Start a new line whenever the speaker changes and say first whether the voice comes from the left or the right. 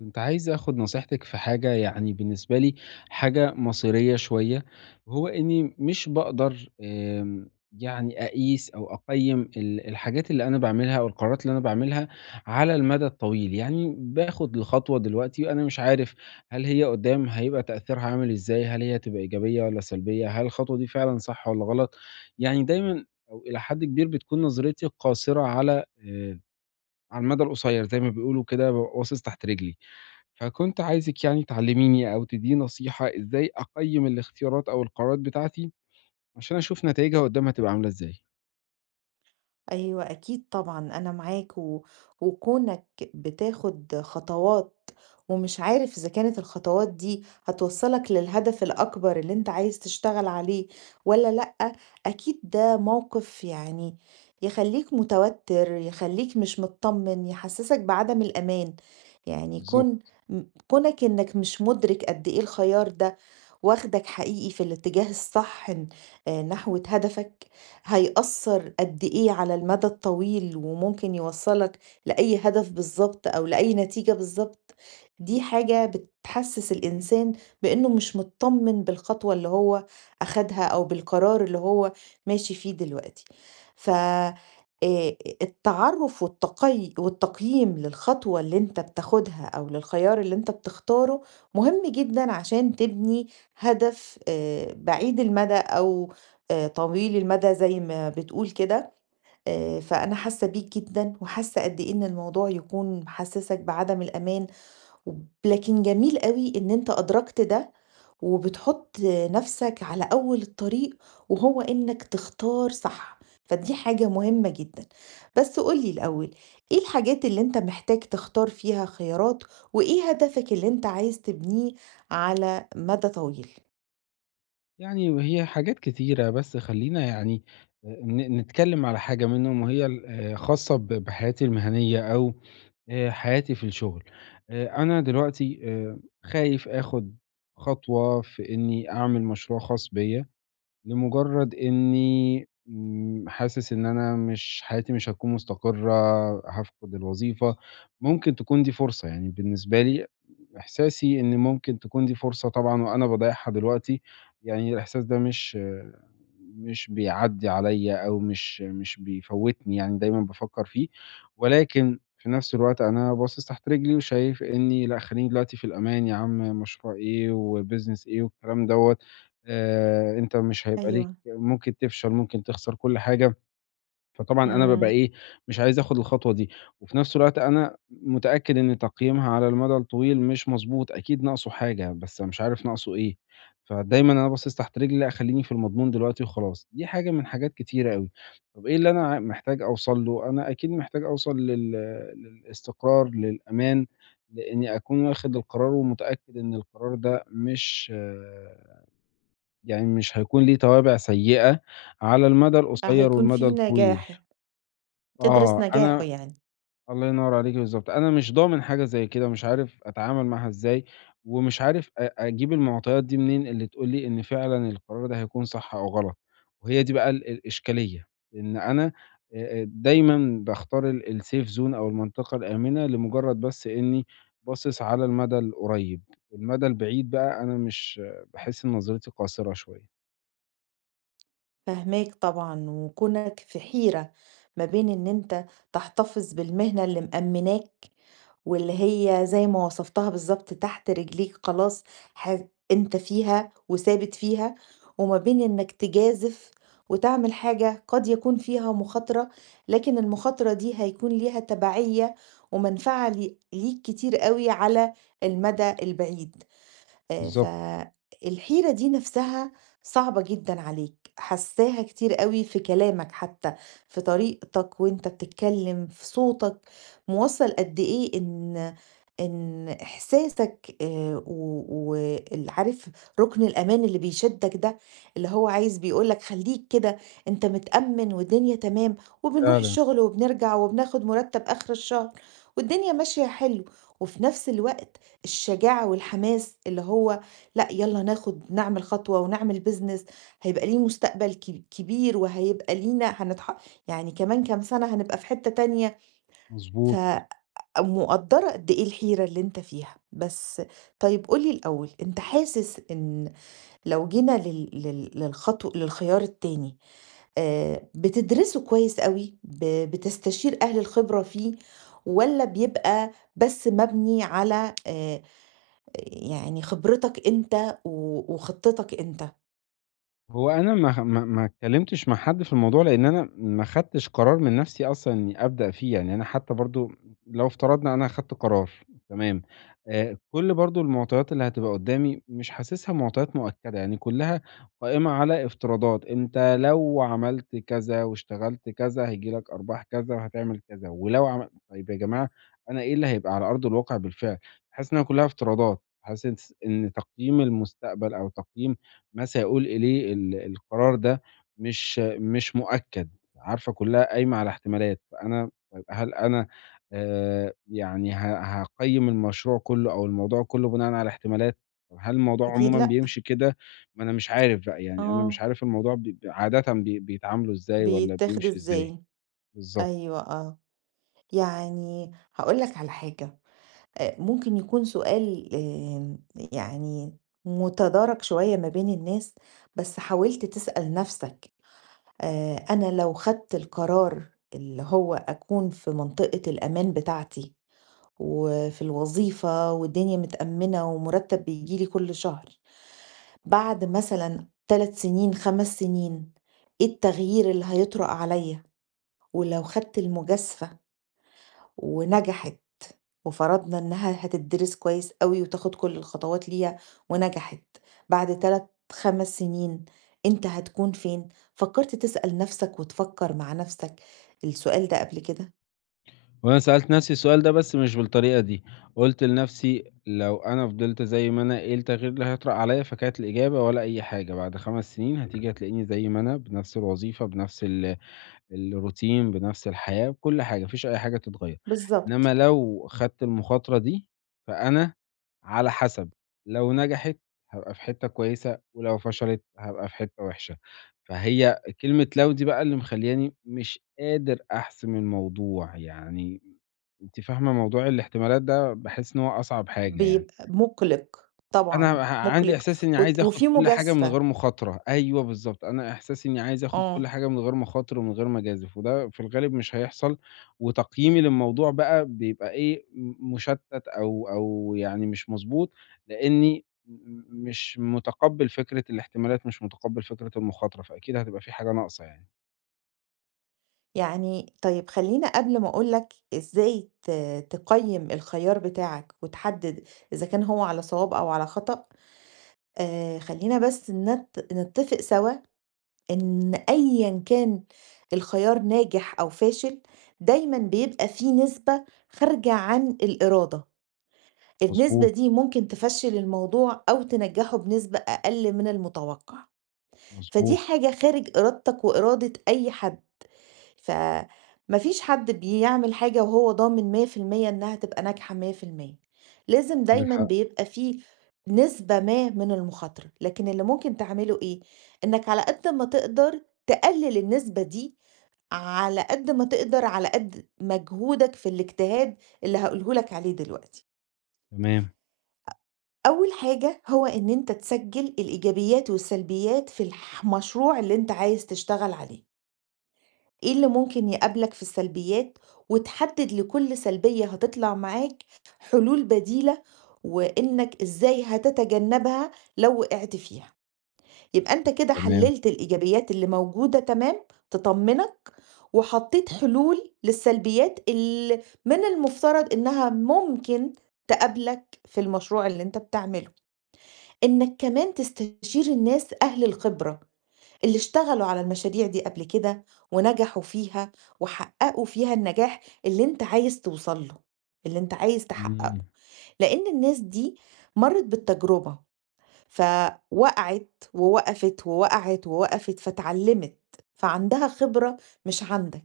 left: كنت عايز آخد نصيحتِك في حاجة يعني بالنسبة لي حاجة مصيرية شوية، وهو إني مش باقدر يعني أقيس أو أقيّم الحاجات اللي أنا باعملها أو القرارات اللي أنا باعملها على المدى الطويل، يعني باخد الخطوة دلوقتي وأنا مش عارف هل هي قدّام هيبقى تأثيرها عامل إزاي، هل هي هتبقى إيجابية والّا سلبية، هل الخطوة دي فعلًا صح والّا غلط؟ يعني دايمًا أو إلى حد كبير بتكون نظرتي قاصرة على المدى القصير زي ما بيقولوا كده بابقى باصص تحت رجلي. فكنت عايزِك يعني تعلّميني أو تدّيني نصيحة إزاي أقيّم الاختيارات أو القرارات بتاعتي، عشان أشوف نتايجها قدّام هتبقى عاملة إزاي؟
right: أيوه، أكيد طبعًا أنا معاك، و وكونك بتاخد خطوات ومش عارف إذا كانت الخطوات دي هتوصّلك للهدف الأكبر اللي أنت عايز تشتغل عليه والّا لأ، أكيد ده موقف يعني يخلّيك متوتر، يخلّيك مش متطمن، يحسّسك بعدم الأمان. يعني
left: بالضبط.
right: م كونك إنك مش مدرك قد إيه الخيار ده واخدك حقيقي في الاتجاه الصح، نحو هدفك، هيأثر قد إيه على المدى الطويل وممكن يوصلك لأي هدف بالظبط أو لأي نتيجة بالظبط. دي حاجة بتحسس الإنسان بأنه مش مطمن بالخطوة اللي هو أخدها أو بالقرار اللي هو ماشي فيه دلوقتي. ف آه، التعرف والتقييم للخطوة اللي انت بتاخدها او للخيار اللي انت بتختاره مهم جدا عشان تبني هدف بعيد المدى أو طويل المدى زي ما بتقول كده. فأنا حاسة بيك جدًا، وحاسة قد إيه إن الموضوع يكون محسسك بعدم الأمان، لكن جميل أوي إن أنت أدركت ده، وبتحط نفسك على أول الطريق، وهو إنك تختار صح، فدي حاجة مهمة جدًا. بس قُل لي الأول، إيه الحاجات اللي أنت محتاج تختار فيها خيارات، وإيه هدفك اللي أنت عايز تبنيه على مدى طويل؟
left: يعني وهي حاجات كتيرة، بس خلّينا يعني ن نتكلّم على حاجة منهم وهي ال خاصة بحياتي المهنية أو حياتي في الشغل. أنا دلوقتي خايف آخُد خطوة في إنّي أعمل مشروع خاص بيّا لمجرد إني حاسس إن أنا مش حياتي مش هتكون مستقرة، هافقد الوظيفة، ممكن تكون دي فرصة يعني بالنسبة لي إحساسي إن ممكن تكون دي فرصة طبعًا وأنا باضيّعها دلوقتي، يعني الإحساس ده مش بيعدّي عليّا أو مش بيفوّتني يعني دايمًا بافكّر فيه، ولكن في نفس الوقت أنا باصص تحت رجلي وشايف إني لأ خلّيني دلوقتي في الأمان يا عم، مشروع إيه وbusiness إيه والكلام دوّة، أنت مش هيبقى ليك
right: أيوه.
left: ممكن تفشل، ممكن تخسر كل حاجة. فطبعًا أنا بابقى
right: إمم.
left: إيه، مش عايز آخُد الخطوة دي، وفي نفس الوقت أنا متأكد إن تقييمها على المدى الطويل مش مضبوط، أكيد ناقصه حاجة، بس مش عارف ناقصه إيه، فدايمًا أنا باصص تحت رجلي، لأ خلّيني في المضمون دلوقتي وخلاص، دي حاجة من حاجات كتيرة أوي. طَب إيه اللي أنا محتاج أوصل له؟ أنا أكيد محتاج أوصل للاستقرار، للأمان، لإني أكون واخد القرار ومتأكد إن القرار ده مش آه، يعني مش هيكون ليه توابع سيئة على المدى القصير
right: هيكون
left: والمدى
right: في
left: الطويل.
right: نجاح، تدرس
left: آه،
right: نجاحه
left: أنا
right: يعني.
left: الله ينور عليكِ بالضبط، أنا مش ضامن حاجة زي كده، مش عارف أتعامل معاها إزاي، ومش عارف أجيب المعطيات دي منين اللي تقول لي إن فعلًا القرار ده هيكون صح أو غلط، وهي دي بقى الإشكالية، إن أنا دايمًا باختار الsafe zone أو المنطقة الآمنة لمجرد بس إني باصص على المدى القريب، المدى البعيد بقى أنا مش باحس إن نظرتي قاصرة شوية.
right: فاهماك طبعًا، وكونك في حيرة ما بين إن أنت تحتفظ بالمهنة اللي مأمناك، واللي هي زي ما وصفتها بالضبط تحت رجليك خلاص، ح أنت فيها وثابت فيها، وما بين إنك تجازف وتعمل حاجة قد يكون فيها مخاطرة، لكن المخاطرة دي هيكون ليها تبعية ومنفعة ليك كتير أوي على المدى البعيد.
left: بالضبط،
right: فالحيرة دي نفسها صعبة جدًا عليك، حاساها كتير أوي في كلامك حتى، في طريقتك وأنت بتتكلم، في صوتك، موصّل قد إيه إن إحساسك، و وال عارف رُكن الأمان اللي بيشدّك ده، اللي هو عايز بيقول لك خلّيك كده، أنت متأمّن والدنيا تمام، وبنروح
left: فعلًا،
right: الشغل وبنرجع وبناخد مُرتّب آخر الشهر والدنيا ماشية حلو. وفي نفس الوقت الشجاعة والحماس اللي هو لأ، يالّا ناخد نعمل خطوة ونعمل business، هيبقى ليه مستقبل كبير وهيبقى لينا، يعني كمان كام سنة هنبقى في حتّة تانية. ف
left: مضبوط.
right: مقدّرة قد إيه الحيرة اللي أنت فيها، بس طيب قُل لي الأول، أنت حاسس إن لو جينا لل لل للخطو للخيار التاني، بتدرسه كويس أوي، بتستشير أهل الخبرة فيه، والّا بيبقى بس مبني على يعني خبرتك أنت و وخطتك أنت؟
left: هو أنا ما اتكلمتش مع حد في الموضوع، لإن أنا ما خدتش قرار من نفسي أصلًا إني أبدأ فيه، يعني أنا حتى برضه لو افترضنا أنا خدت قرار تمام، كل برضه المعطيات اللي هتبقى قدامي مش حاسسها معطيات مؤكدة، يعني كلها قائمة على افتراضات، أنت لو عملت كذا واشتغلت كذا هييجي لك أرباح كذا وهتعمل كذا، ولو عمل طيب يا جماعة أنا إيه اللي هيبقى على أرض الواقع بالفعل؟ حاسس إنها كلها افتراضات، حاسس إن تقييم المستقبل أو تقييم ما سيقول إليه ال القرار ده مش مؤكد، عارفة كلّها قايمة على احتمالات، فأنا طيب هل أنا يعني ه هاقيّم المشروع كلّه أو الموضوع كلّه بناءً على احتمالات، طب هل الموضوع
right: أكيد
left: عمومًا
right: لأ.
left: بيمشي كده؟ ما أنا مش عارف بقى، يعني أنا مش
right: آه.
left: عارف الموضوع ب ب عادةً بي بيتعاملوا إزاي والّا
right: بيتاخد
left: بيمشي إزاي؟
right: إزاي؟
left: بالضبط.
right: أيوه، آه. يعني هاقول لك على حاجة، ممكن يكون سؤال يعني متدارك شوية ما بين الناس، بس حاولت تسأل نَفْسك، أنا لو خدت القرار اللي هو أكون في منطقة الأمان بتاعتي وفي الوظيفة والدنيا متأمِّنة ومُرتَّب بييجي لي كل شهر، بعد مثلًا 3 سنين، 5 سنين، إيه التغيير اللي هيطرأ عليَّ؟ ولو خدت المجازفة ونجحت وفرضنا إنها هتدرس كويس أوي وتاخد كل الخطوات ليها ونجحت، بعد 3، 5 سنين أنت هتكون فين؟ فكرت تسأل نفسك وتفكر مع نفسك السؤال ده قبل كده؟
left: وأنا سألت نفسي السؤال ده بس مش بالطريقة دي، قُلت لنفسي لو أنا فضلت زي ما أنا إيه التغيير اللي هيطرأ عليَّ؟ فكانت الإجابة ولا أي حاجة، بعد 5 سنين هتيجي هتلاقيني زي ما أنا بنفس الوظيفة بنفس ال الروتين بنفس الحياة بكل حاجة، ما فيش أي حاجة تتغيّر. إنّما
right: بالضبط.
left: لو خدت المخاطرة دي، فأنا على حسب، لو نجحت هابقى في حتّة كويسة، ولو فشلت هابقى في حتّة وحشة. فهي كلمة لو دي بقى اللي مخلّياني مش قادر أحسم الموضوع، يعني أنتِ فاهمة موضوع الاحتمالات ده باحس إن هو أصعب حاجة يعني.
right: بيبقى مُقلق،
left: أنا
right: طبعًا
left: ه عندي
right: مُقلق
left: إحساس إني عايز آخُد
right: وفيه
left: كل حاجة من
right: مجازفة.
left: غير مخاطرة، أيوه بالضبط، أنا إحساسي إني عايز آخُد كل
right: آه.
left: حاجة من غير مخاطر ومن غير ما أجازف، وده في الغالب مش هيحصل، وتقييمي للموضوع بقى بيبقى إيه، مُشتَّت أو يعني مش مضبوط، لإني مش متقبّل فكرة الاحتمالات، مش متقبّل فكرة المخاطرة، فأكيد هتبقى في حاجة ناقصة يعني.
right: يعني طيب خلّيني قبل ما أقول لك إزاي تقيّم الخيار بتاعك وتحدد إذا كان هو على صواب أو على خطأ، خلّينا بس نتفق سوا إن أيًا كان الخيار ناجح أو فاشل، دايمًا بيبقى في نسبة خارجة عن الإرادة، النسبة
left: مضبوط،
right: دي ممكن تفشّل الموضوع أو تنجّحه بنسبة أقل من المتوقع. فدي
left: مضبوط،
right: حاجة خارج إرادتك وإرادة أي حد. فما فيش حد بيعمل حاجة وهو ضامن 100% إنها تبقى ناجحة 100%، لازم
left: عندِك
right: دايما
left: حق،
right: بيبقى فيه نسبة ما من المخاطرة. لكن اللي ممكن تعمله إيه؟ إنك على قد ما تقدر تقلل النسبة دي، على قد ما تقدر، على قد مجهودك في الاجتهاد اللي هقوله لك عليه دلوقتي.
left: تمام،
right: أول حاجة هو إن أنت تسجل الإيجابيات والسلبيات في المشروع اللي أنت عايز تشتغل عليه، إيه اللي ممكن يقابلك في السلبيات، وتحدد لكل سلبية هتطلع معاك حلول بديلة، وإنك إزاي هتتجنبها لو وقعت فيها. يبقى أنت كده
left: تمام،
right: حللت الإيجابيات اللي موجودة تمام تطمنك، وحطيت حلول للسلبيات اللي من المفترض إنها ممكن تقابلك في المشروع اللي أنت بتعمله. إنك كمان تستشير الناس أهل الخبرة اللي اشتغلوا على المشاريع دي قبل كده ونجحوا فيها وحققوا فيها النجاح اللي أنت عايز توصل له، اللي أنت عايز تحققه،
left: إمم،
right: لأن الناس دي مرّت بالتجربة، فوقعت ووقفت، ووقعت ووقفت، فاتعلمت، فعندها خبرة مش عندك.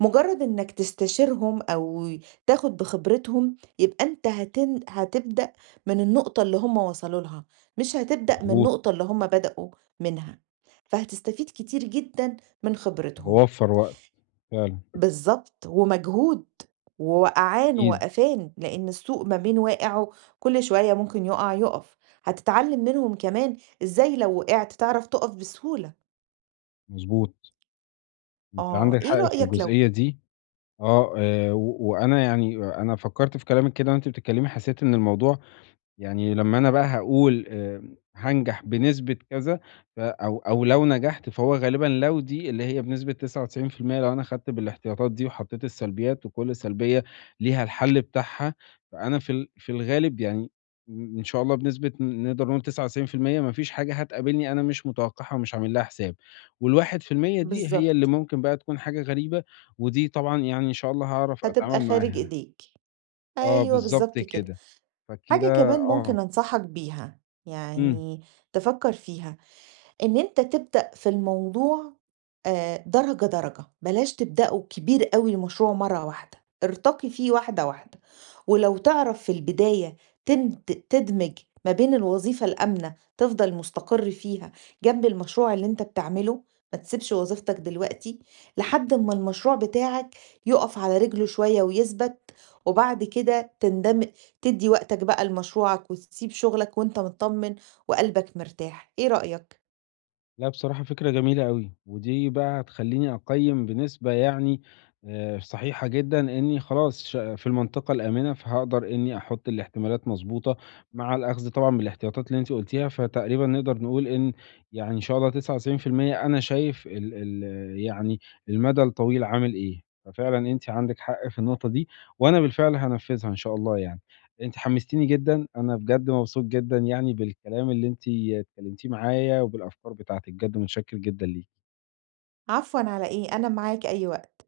right: مجرد إنك تستشيرهم أو تاخد بخبرتهم يبقى أنت هتبدأ من النقطة اللي هم وصلوا لها، مش هتبدأ من
left: مضبوط،
right: النقطة اللي هم بدأوا منها، فهتستفيد كتير جدا من خبرتهم،
left: هاوفّر وقت فعلًا،
right: بالظبط، ومجهود ووقعان
left: أكيد،
right: وقفان، لأن السوق ما بين واقع كل شوية ممكن يقع يقف. هتتعلم منهم كمان إزاي لو وقعت تعرف تقف بسهولة.
left: مضبوط. أنتِ
right: آه،
left: عندِك
right: إيه
left: حق في
right: رأيك لو
left: الجزئية دي، آه، و وأنا يعني أنا فكّرت في كلامِك كده وأنتِ بتتكلمي، حسيت إن الموضوع يعني لمّا أنا بقى هاقول هانجح بنسبة كذا ف أو أو لو نجحت فهو غالبًا لو دي اللي هي بنسبة 99% لو أنا خدت بالاحتياطات دي وحطيت السلبيات وكل سلبية ليها الحل بتاعها، فأنا في ال في الغالب يعني إن شاء الله بنسبة نقدر نقول 99% ما فيش حاجة هتقابلني أنا مش متوقعها ومش عامل لها حساب، وال1% دي هي اللي
right: بالظبط
left: ممكن بقى تكون حاجة غريبة، ودي طبعًا يعني إن شاء الله هاعرف
right: هتبقى
left: أتعامل
right: خارج
left: معاها.
right: إيديك؟
left: آه
right: أيوه
left: بالضبط
right: بالضبط كده.
left: كده.
right: حاجة
left: فكده
right: كمان
left: آه.
right: ممكن أنصحك بيها،
left: إمم.
right: يعني تفكّر فيها، إن أنت تبدأ في الموضوع درجة، درجة، بلاش تبدأه كبير أوي المشروع مرّة واحدة، ارتقي فيه واحدة، واحدة، ولو تعرف في البداية تند تدمج ما بين الوظيفة الآمنة، تفضل مستقر فيها جنب المشروع اللي أنت بتعمله، ما تسيبش وظيفتك دلوقتي، لحد أمّا المشروع بتاعك يُقف على رجله شوية ويثبت، وبعد كده تدّي وقتك بقى لمشروعك وتسيب شغلك وأنت متطمن وقلبك مرتاح، إيه رأيك؟
left: لأ، بصراحة فكرة جميلة أوي، ودي بقى هتخلّيني أقيّم بنسبة يعني صحيحة جدًا إني خلاص في المنطقة الآمنة، فهاقدر إني أحُط الاحتمالات مضبوطة مع الأخذ طبعًا بالاحتياطات اللي أنتِ قُلتيها، فتقريبًا نقدر نقول إن يعني إن شاء الله 99% أنا شايف ال يعني المدى الطويل عامل إيه، ففعلًا أنتِ عندِك حق في النقطة دي، وأنا بالفعل هانفّذها إن شاء الله يعني. أنتِ حمستيني جدًا، أنا بجد مبسوط جدًا يعني بالكلام اللي أنتِ اتكلمتيه معايا وبالأفكار بتاعتِك، بجد متشكر جدًا ليكِ.
right: عفوًا على إيه، أنا معاك أي وقت.